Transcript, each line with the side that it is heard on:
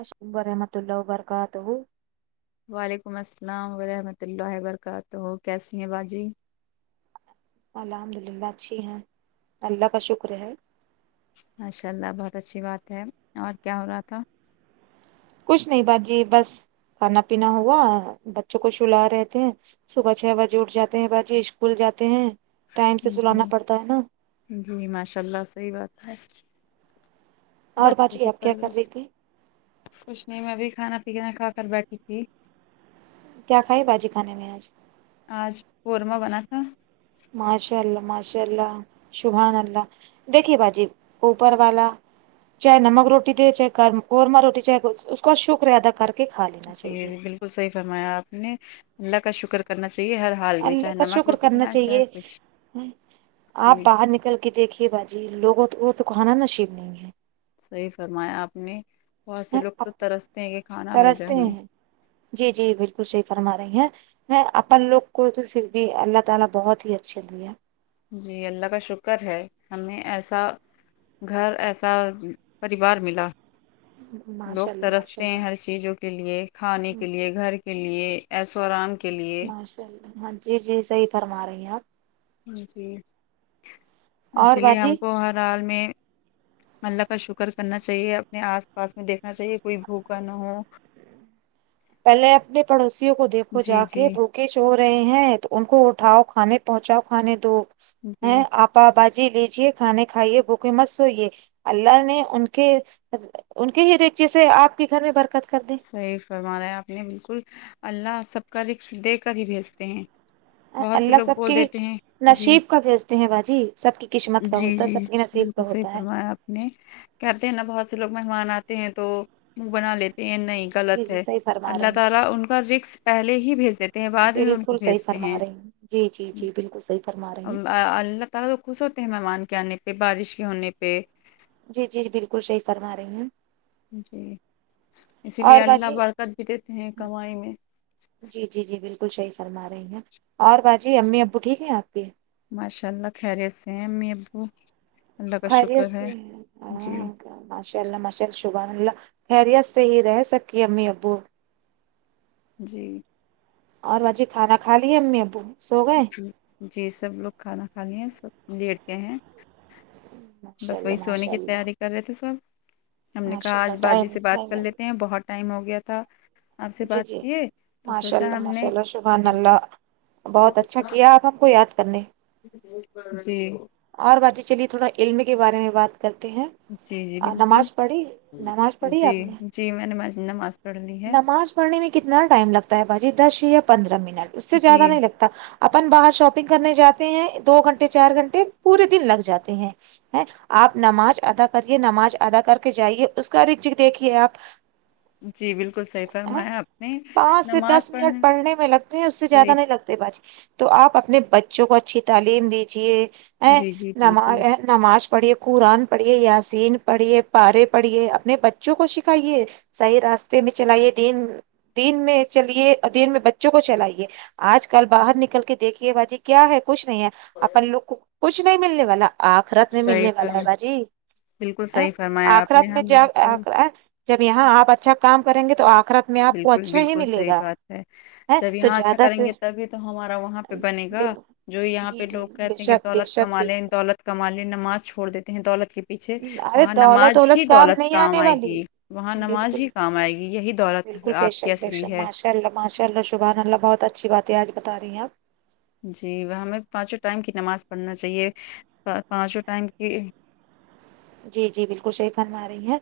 right: اش رحمت اللہ برکاات وہ
left: وعلیکم السلام ورحمۃ اللہ وبرکاتہ کیسی ہیں باجی
right: الحمد للہ اچھی ہیں اللہ کا شکر ہے
left: ماشاء اللہ بہت اچھی بات ہے اور کیا ہو رہا تھا
right: کچھ نہیں باجی بس کھانا پینا ہوا بچوں کو شلا رہے تھے صبح چھ بجے اٹھ جاتے ہیں باجی اسکول جاتے ہیں ٹائم سے سلانا
left: جی
right: پڑتا ہے نا
left: جی ماشاء اللہ صحیح بات ہے
right: اور
left: بچوں
right: باجی
left: کی
right: آپ کیا کر رہی
left: پرورش
right: تھی
left: کچھ نہیں میں بھی کھانا پینا کھا کر بیٹھی تھی
right: کیا کھائے باجی کھانے میں آج
left: آج قورمہ بنا تھا
right: ماشاء اللہ ماشاء اللہ شبحان اللہ دیکھیے باجی اوپر والا چاہے نمک روٹی دے چاہے قورما روٹی چاہے اس کا شکر ادا کر کے کھا لینا
left: جی
right: چاہیے
left: جی بالکل صحیح فرمایا آپ نے اللہ کا شکر کرنا چاہیے ہر حال میں
right: اللہ
left: چاہے
right: کا
left: نمک
right: شکر
left: روٹی
right: کرنا
left: کھلائیں چاہے
right: چاہیے
left: کچھ
right: آپ
left: جی
right: باہر نکل کہ دیکھیے باجی لوگوں وہ تو کہانا نصیب نہیں ہے
left: صحیح فرمایا آپ نے بہت سے
right: ہے
left: لوگ تو
right: آپ
left: ترستے ہیں کہ کھانا مل جائیں
right: ترستے
left: ہمیں
right: ہیں جی جی بالکل صحیح فرما رہی ہیں ہے اپن لوگ کو تو پھر بھی اللہ تعالی بہت ہی اچھے دیا
left: جی اللہ کا شکر ہے ہمیں ایسا گھر ایسا پریوار ملا لوگ
right: ماشاء اللہ ماشاء
left: ترستے ہیں ہر
right: اللہ
left: چیز جو کے لیے کھانے کے لیے گھر کے لیے ایسوران
right: ماشاء اللہ ہاں جی جی صحیح فرما رہی ہیں آپ
left: جی اس
right: اور
left: لیے
right: باجی
left: ہم کو ہر حال میں اللہ کا شکر کرنا چاہیے اپنے آس پاس میں دیکھنا چاہیے کوئی بھوکا نہ ہو
right: پہلے اپنے پڑوسیوں کو دیکھو
left: جی
right: جا
left: جی
right: کے ب ہوکے رہے ہیں تو ان کو اٹھاؤ کھانے پہنچاؤ کھانے دو
left: جی
right: ہیں آپ باباجی لیجے کھانے کھائیے بھوکے مت سوئیے اللہ نے ان کے ان کے ہی ریکچے سے آپ کے گھر میں برکت کرنے
left: صحیح فرمانا ہے آپ نے بالکل اللہ سب کا رقص دے کر ہی بھیجتے ہیں بہت سے
right: اللہ
left: لوگ
right: سب
left: بول
right: کے
left: دیتے ہیں جی
right: نصیب کا بھیجتے ہیں باجی سب کی قسمت کا
left: جی
right: ہوتا ہے
left: جی
right: سب کے نصیب
left: بالکل
right: کا
left: اس سے ہی
right: ہوتا ہے
left: فرمایا آپ کہتے ہیں نا بہت سے لوگ مہمان آتے ہیں تو منہ بنا لیتے ہیں نہیں
right: جی
left: غلط
right: جی
left: ہے
right: صحیح فرما
left: اللہ
right: رہی ہیں
left: تعالی ان کا رقص پہلے ہی بھیج دیتے ہیں بعد میں ان کو
right: بالکل صحیح
left: بھیجتے
right: فرما
left: ہیں
right: رہی جی جی جی بالکل صحیح فرما رہی ہیں
left: اللہ ترہ خوش ہوتے ہیں مہمان کے آنے پہ بارش کے ہونے پہ
right: جی جی جی بالکل صحیح فرما رہی ہیں
left: جی اسی لیے
right: اور
left: اللہ
right: باجی
left: برکت بھی دیتے ہیں کمائی میں
right: جی جی جی بالکل صحیح فرما رہی ہیں اور با جی امی ابو ٹھیک ہیں آپ کے
left: ماشاء اللہ خیریت سے ہیں اممی ابو اللہ کا
right: خیریت
left: شکر ہے
right: سے ہیں
left: جی
right: ہاں ماشاء اللہ ماشاء اللہ شبحان اللہ خیریت سے ہی رہ سکی امی ابو
left: جی
right: اور باجی کھانا کھا لیے امی ابو سو گئے
left: جی جی سب لوگ کھانا کھا لیے ہیں سب لیٹے ہیں
right: ماشاء
left: بس
right: اللہ
left: وہی سونے
right: ماشاء
left: کی
right: اللہ
left: تیاری کر رہے تھے سب ہم نے
right: ماشاء
left: کہا آج
right: اللہ
left: باجی
right: ٹائم
left: سے
right: نہیں
left: بات کر لیتے
right: نہیں
left: ہیں بہت ٹائم ہو گیا تھا آپ سے
right: جی
left: بات
right: جی
left: کیے تو
right: ماشاء
left: سوچا
right: اللہ
left: ہم
right: ماشاء
left: نے
right: اللہ سبحان
left: کہ
right: اللہ بہت اچھا کیا آپ ہم کو یاد کرنے
left: جی
right: اور باجی چلیے تھوڑا علم کے بارے میں بات کرتے ہیں
left: جی جی
right: اور
left: بالکل
right: نماز پڑھی نماز پڑھی
left: جی
right: آپ نے
left: جی میں نے نماز پڑھ لی ہے
right: نماز پڑھنے میں کتنا ٹائم لگتا ہے باجی دس یا پندرہ منٹ اس سے
left: جی
right: زیادہ نہیں لگ اپن باہر شاپنگ کرنے جاتے ہیں دو گھنٹے چار گھنٹے پورے دن لگ جاتے ہیں ہے آپ نماز ادا کریے نماز ادا کر کے جائیے اس کا رچ دیکھیے آپ
left: جی بلکل صحیح
right: ا
left: فرمایا آپ نے
right: پانچ سے دس منٹ پڑھنے میں لگتے ہیں اس سے
left: صحیح
right: زیادہ نہیں لگ تو آپ اپنے بچوں کو اچھی تعلیم دیجیے ا
left: جی جی بالکل
right: نماز آ نماز پڑھیے قرآن پڑھیے یاسین پڑھیے پارے پڑھیے اپنے بچوں کو سکھائیے صحیح راستے بھی چلائیے دین دین میں چلیے اور دین میں بچوں کو چلائیے آج کل باہر نکل کے دیکھیے باجی کیا ہے کچھ نہیں ہے اپن لوگ کو کچھ نہیں ملنے والا آپ آخرت میں
left: صحیح
right: ملنے والا ہے
left: فرم
right: باجی
left: بالکل
right: ا
left: صحیح فرمایا آپ نے
right: آخرات میں
left: ہم
right: جا
left: لوگ کو
right: آخ جب یہاں آپ اچھا کام کریں گے تو آخیرت
left: بالکل بالکل صحیح بات ہے
right: ہے
left: جب
right: تو
left: یہاں اچھا
right: زیادہ
left: کریں
right: سے
left: گے تبھی تو ہمارا وہاں پہ بنے گا
right: بل
left: جو یہاں پہ
right: جی جی
left: لوگ
right: بے
left: کہتے ہیں کہ
right: شک بے
left: دولت
right: شک
left: کما
right: بے
left: لے دولت کما لے نماز چھوڑ دیتے ہیں دولت کی پیچھے
right: ارے
left: وہاں
right: دولت
left: نماز ہی دولت
right: نہیں
left: کام
right: آنے
left: آئے
right: والی
left: گی وہاں نماز
right: بالکل
left: ہی کام آئے گی یہی دولت
right: بالکل بے
left: آپ کی
right: شک بے
left: اصلی
right: شک
left: ہے
right: ماشاء اللہ ماشاء اللہ سبحان اللہ بہت اچھی بات ہے آج بتا رہی ہیں آپ
left: جی ہمیں پانچوں ٹائم کی نماز پڑھنا چاہیے پانچوں ٹائم کی
right: جی جی بلکل صحیح فرما رہی ہیں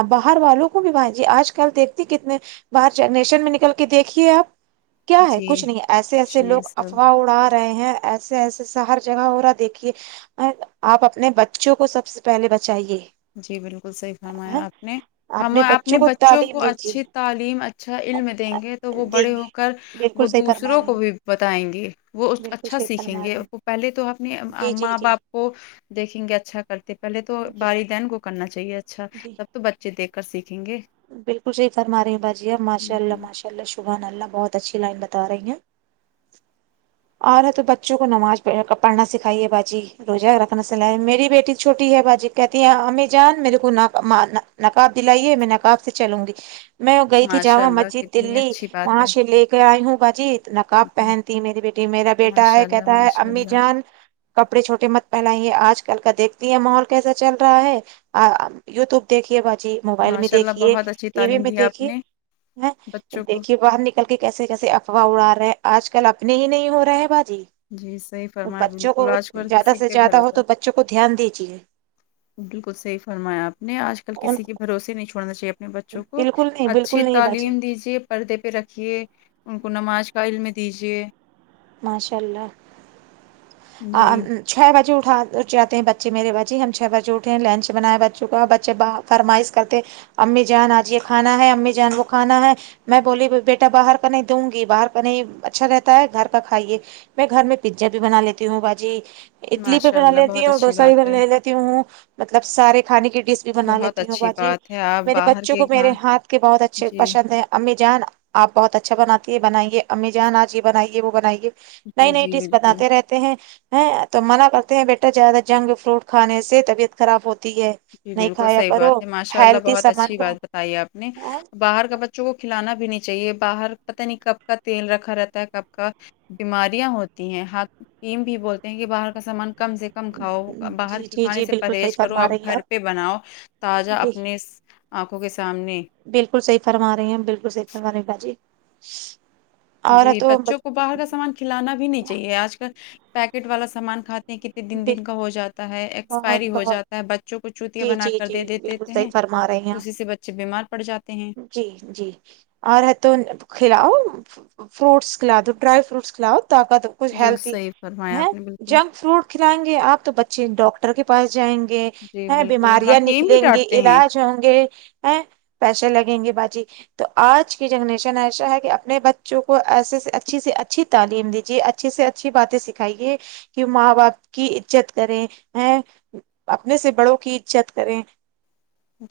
right: آپ باہر والوں کو بھی جی آج کل دیکھتی کتنے باہر جنریشن میں نکل کے دیکھیے آپ کیا ہے کچھ
left: جی
right: نہیں ایسے ایسے
left: نہیں
right: لوگ
left: سب
right: افواہ اڑا رہے ہیں ایسے ایسے سا ہر جگہ ہو رہا دیکھیے آپ اپنے بچوں کو سبسے پہلے بچائیے
left: جی بالکل صحیح فرمایا آپ نے
right: آپ
left: ہم
right: نے
left: اپنے
right: کو
left: بچوں
right: تعلیم
left: کو
right: دیجیے
left: اچھی تعلیم اچ اچھا علم دیں گے تو وہ
right: دیں
left: بڑے
right: گے
left: ہو کر وہ
right: بالکل صحیح فرما
left: دوسروں
right: رہے
left: کو
right: ہیں
left: بھی بتائیں گے وہ
right: بالکل
left: اچھا
right: صحیح
left: سیکھیں
right: فرما رہے
left: گے
right: ہیں
left: وہ پہلے تو اپنے
right: جی جی
left: ماں
right: جی
left: باپ کو دیکھیں گے اچھا کرتے پہلے تو
right: جی
left: والدین کو کرنا چاہیے اچھا
right: جی
left: تو بچے دیکھ کر سیکھیں گے
right: بالکل صحیح فرما رہی ہیں باجی آپ ماشاء اللہ
left: جی
right: ماشاء اللہ شبحان اللہ بہت اچھی لائن بتا رہی ہیں اور ہے تو بچوں کو نماز پڑ پڑھنا سکھائیے باجی روزہ رکھنا صلاح ہے میری بیٹی چھوٹی ہے باجی کہتی ہیں امی جان میرے کو نہ ماننا نقاب دلائیے میں نقاب سے چلوں گی میں گئی تھی
left: ماشاء
right: جامع
left: اللہ
right: مسجد
left: کتنی
right: دلی
left: اچھی بات
right: وہاں
left: ہے
right: سے لے لائی ہوں باجی نقاب
left: جی
right: پہنتی میری بیٹی میرا بیٹا
left: ماشاء
right: ہے
left: اللہ
right: کہتا ہے
left: ماشاء
right: امی
left: اللہ
right: جان کپڑے چھوٹے مت پہنائیے آج کل کا دیکھتی ہے ماحول کیسا چل رہا ہے آ یو ٹیوب دیکھیے باجی موبائل میں
left: ماشاء اللہ
right: دیکھیے
left: بہت اچھی
right: ٹی وی
left: تعلیم
right: میں
left: دی آپ
right: دیکھیے
left: نے بچوں کو
right: دیکھیے باہر نکل کل کے کیسے کیسے افواہ اڑا رہے ہیں آج کل اپنے ہی نہیں ہو رہا ہے باجی
left: جی صحیح
right: تو
left: فرمایا
right: بچوں
left: بالکل
right: کو
left: آج کل
right: زیادہ
left: کسی
right: سے
left: پہ
right: زیادہ ہو
left: بھروسہ
right: تو بچوں کو دھیان دیجیے
left: بلکل صحیح فرمایا آپ نے آج کل
right: ان
left: کسی کے بھروسے نہیں چھوڑنا چاہیے اپنے بچوں کو
right: بالکل نہیں
left: اچھی
right: بالکل نہیں باجی
left: تعلیم دیجے پردے پہ رکھیے ان کو نماز کا علم دیجیے
right: ماشاء اللہ آں
left: جی
right: چھ بجے اٹھا جاتے ہیں بچے میرے باجی ہم چھ بجے اٹھ لنچ بنائے بچوں کا اور بچے با فرمائش کرتے امی جان آج یہ کھانا ہے امی جان وہ کھانا ہے میں بولی بیٹا باہر کا نہیں دوں گی باہر کا نہیں اچھا رہتا ہے گھر کا کھائیے میں گھر میں پیزا بھی بنا لیتی ہوں باجی اڈلی بھی
left: ماشاء
right: بنا
left: اللہ
right: لیتی
left: بہت
right: ہوں
left: اچھی
right: ڈوسا بھی
left: بات ہے
right: بنا ل لیتی ہوں مطلب سارے کھانے کی ڈش بھی بنا
left: بہت
right: لیتی ہوں
left: اچھی
right: باجی
left: بات ہے آپ
right: میرے
left: باہر
right: بچوں
left: کے
right: کو میرے
left: گھاں
right: ہاتھ کے بہت اچھے
left: جی
right: پشند ہے امی جان آپ بہت اچھا بناتی ہے بنائیے امی جان آج یہ بنائیے وہ بنائیے نئی
left: جی
right: نئی
left: جی
right: ڈش
left: بالکل
right: بتاتے رہ تے ہیں تو منع کرتے ہیں بیٹا زیادہ جنک فڈ کھانے سے طبیعت خراب ہوتی ہے
left: جی
right: نہیں
left: بالکل
right: کھایا
left: صحیح
right: کرو
left: بات ہے ماشاء اللہ
right: ہیلتھی
left: بہت
right: سامان
left: اچھی
right: کا
left: بات بتائی آپ نے
right: ہاں
left: باہر کا ب جوں وہ کھلانا بھی نہیں چاہیے باہر پتہ نہیں کب کا تیل رکھا رہتا ہے کب کا بیماریاں ہوتی ہیں حکیم بھی بولتے ہیں کہ باہر کا سامان کم سے کم کھاؤ باہر
right: جی
left: کے
right: جی
left: کھانے
right: جی
left: سے
right: بالکل صحیح
left: پرہیز کرو
right: فرما
left: اب
right: رہی ہیں
left: گھر
right: آپ
left: پہ بناؤ تازہ
right: جی
left: اپنے آنکھوں کے سامنے
right: بالکل صحیح فرما رہی ہیں بالکل صحیح فرما رہی باجی اور
left: جی
right: تو
left: بچوں کو باہر کا سامان کھلانا بھی نہیں چاہیے آج کل پیکٹ والا سامان کھا کتنے دن دن کا ہو جاتا ہے
right: بہت
left: ایکسپائری ہو
right: بہت
left: جاتا ہے بچوں کو چوتیا
right: جی
left: بنا
right: جی
left: کر دے
right: جی
left: دیتے
right: بالکل صحیح
left: ہیں
right: فرما رہی ہیں آپ
left: اسی سے بچے بیمار پڑ جاتے ہیں
right: جی جی اور ہے توں کھلاؤ نہ فروٹس کھلا دو ڈرائی فروٹس کھلاؤ طاقت کچھ
left: جو
right: ہیلدی
left: صحیح فرمایا آپ
right: ہے
left: نے بالکل
right: جنک فروٹ کھلائیں گے آپ تو بچے ڈاکٹر کے پاس جائیں گے
left: جی
right: ا
left: بالکل
right: بیماریاں
left: حکیم بھی
right: نکلیں گے
left: ڈانٹتے ہیں
right: علاج ہوں گے ا پیسے لگیں گے باجی تو آج کی جنریشن ایسا ہے کہ اپنے بچوں کو ایسے سے اچھی سے اچھی تعلیم دیجیے اچ ھی سے اچھی باتیں سکھائیے کہ ماں باپ کی عزت کریں یں اپنے سے بڑوں کی عزت کریں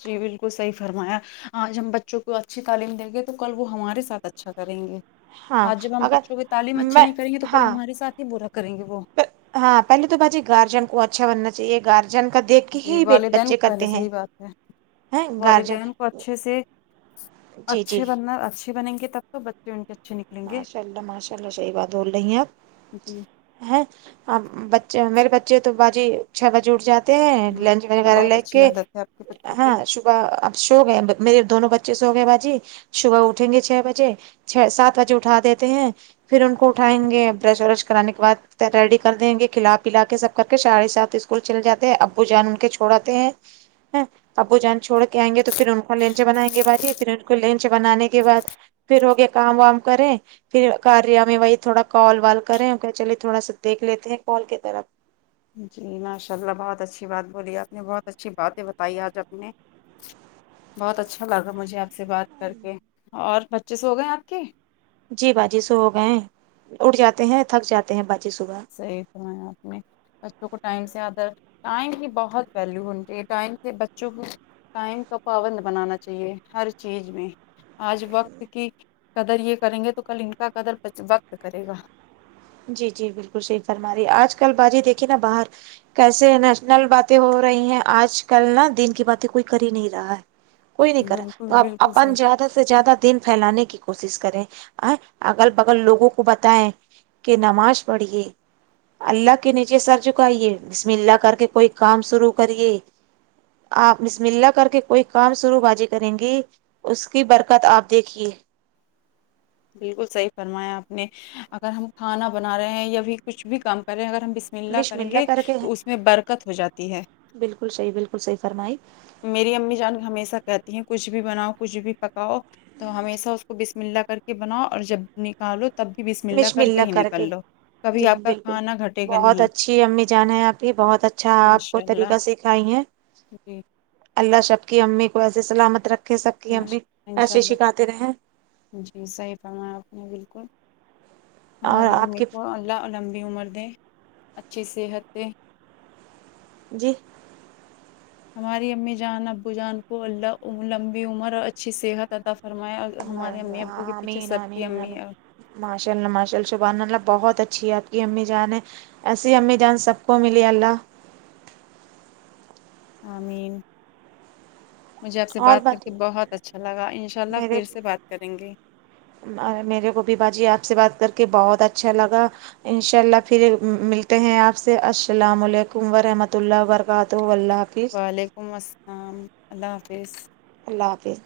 left: جی بالکل صحیح فرمایا آج ہم بچوں کو اچھی تعلیم دیں گے تو کل وہ ہمارے ساتھ اچھا کریں گے
right: ہاں
left: آج جب ہم
right: اگر
left: بچوں کی تعلیم اچھیے
right: میں
left: نہیں کریں گے تو کل
right: ہاں
left: ہمارے ساتھ ہی برا کریں گے وہ
right: ہاں پہے تو بات جی گارجن کو اچھا بننا چاہے گ
left: جی والدین پہلے صحیح بات ہے
right: ہیں گارجن
left: والدین کو اچھے سے
right: جی جی
left: اچھے بننا اچھے بنیں گے تب تو بچے ان کے اچھے نک
right: ماشاء اللہ ماشاء اللہ صحیح بات بول رہی ہیں آپ
left: جی
right: ہے اب بچے میرے بچے تو باجی چھ بجے اٹھ جاتے تے ہیں لنچ
left: ماشاءاللہ،
right: وغیرہ
left: بہت
right: لے
left: اچھی
right: کے
left: عادت ہے آپ کے بچوں
right: ہاں
left: کی
right: ص بح اب سو گئے میرے دونوں بچے سو گئے باجی صبح اٹھیں گے چھ بجے چھ سات بجے اٹھا دیتے ہیں پھر ان کو اٹھائیں گے برش وورش کرانے کے بعد ریڈی کر دیں گے کھلا پلا کے سب کر کے ساڑھے سات اس کول چلے جاتے ہیں ابو جان ان کے چھوڑ آتے ہیں ہوں ابو جان چھوڑ کے آینگیں گے تو پھر ان کو لنچ بنائیں گے باجی پھر ان کو لنچ بنانے کے بعد پھر ہوگے کام وام کریں پھر کاریا میں وہی تھوڑا کال وال کرے اوکے چلے تھوڑا سا دیکھ لیتے ہیں کال کی طرف
left: جی ماشاء اللہ بہت اچھی بات بولی آپ نے بہت اچھی باتیں بتائی آج اپ نے بہت اچھا لگا مجھے آپ سے بات کر کے اور بچے سو گئے آپ کے
right: جی باجی سو ہو گئے ہیں اٹ جاتے ہیں تھک جاتے ہیں باجی صبح
left: صحیح فرمایا آپ نے بچوں کو ٹائم سے ادر ٹائم کی بہت ویلیو ہونی چاہیے ٹائم سے بچوں کو ٹائم کا پابند بنانا چاہیے ہر چیز میں آج وقت کی قدر یہ کریں گے تو کل ان کا قدر وقت کرے گا
right: جی جی بالکل صحیح فرما رہ آج کل باجی دیکھیے نا باہر کیسے نیشنل باتیں ہو رہی ہیں آج کل نا دین کی باتیں کوئی کر ہی نہیں رہا ہے کوئی نہیں کرا
left: بالکل
right: تو
left: بالکل
right: اپن
left: صحیح
right: زیادہ سے زیادہ دین پھیلانے کی کوشش کریں ا اگل بگل لوگوں کو بتایں کہ نماز پڑھیے اللہ کے نیچے سر چکائیے بسم اللہ کر کے کوئی کام شروع کریے آپ بسم اللہ کر کے کوئی کام شرو باجی کریں گی اس کی برکت آپ دیکھیے
left: بالکل صحیح فرمایا آپ نے اگر ہم کھانا بنا رہے ہیں یا بھی کچھ بھی کام کر رہے ہیں اگر ہم ملنا
right: بسم
left: کریں گے
right: اللہ کر کے
left: تو اس میں برکت ہو جاتی ہے
right: بالکل صحیح بالکل صحیح فرمائی
left: میری امی جان کے ہمیشہ کہتی ہیں کچھ بھی بناؤ کچھ بھی پکاؤ تو ہمیشہ اس کو بسم اللہ کر کے بناؤ اور جب نکالو تب بھی بسم اللہ کر کے ہی نکل لو کبھی
right: جی
left: آپ کا
right: بالکل
left: کھانا گھٹے گا
right: بہت
left: نہیں
right: اچھی امی جان ہے آپ کی بہت اچھا آپ کو
left: ماشاء اللہ
right: طریقہ سکھائی ہے
left: جی
right: اللہ سب کی امی کو ایسے سلامت رکھے سب کی امی
left: ماشاء اللہ، انشاء
right: ایسے
left: اللہ
right: سکھاتے رہیں
left: جی صحیح فرما آپ نے بالکل
right: اور
left: ہماری
right: آپ
left: امی
right: کی
left: کو لا لمبی عمر دے اچھی صحت سے
right: جی
left: ہماری امی جان ابو جان کو اللہ لمبی عمر اور اچھی صحت عطا فرمایا اور تو ہمارے امی ابو کے پیچھے
right: آمین
left: سب کی
right: آمین
left: امی
right: آمین ماشاء اللہ ماشاء اللہ شبحان اللہ بہت اچھی ہے آپ کی امی جان ہے ایسی امی جان سب کو ملی اللہ
left: آمین مجھے آپ سے بات کر کے بہت اچھا لگا انشاء اللہ
right: میرے
left: پھر سے بات کریں گے
right: میرے کو بھی باجی آپ سے بات کر کے بہت اچھا لگا انشاء اللہ پھر ملتے ہیں آپ سے السلام علیکم ورحمۃ اللہ وبرکاتہ اللہ
left: وعلیکم السلام اللہ حافظ
right: اللہ حافظ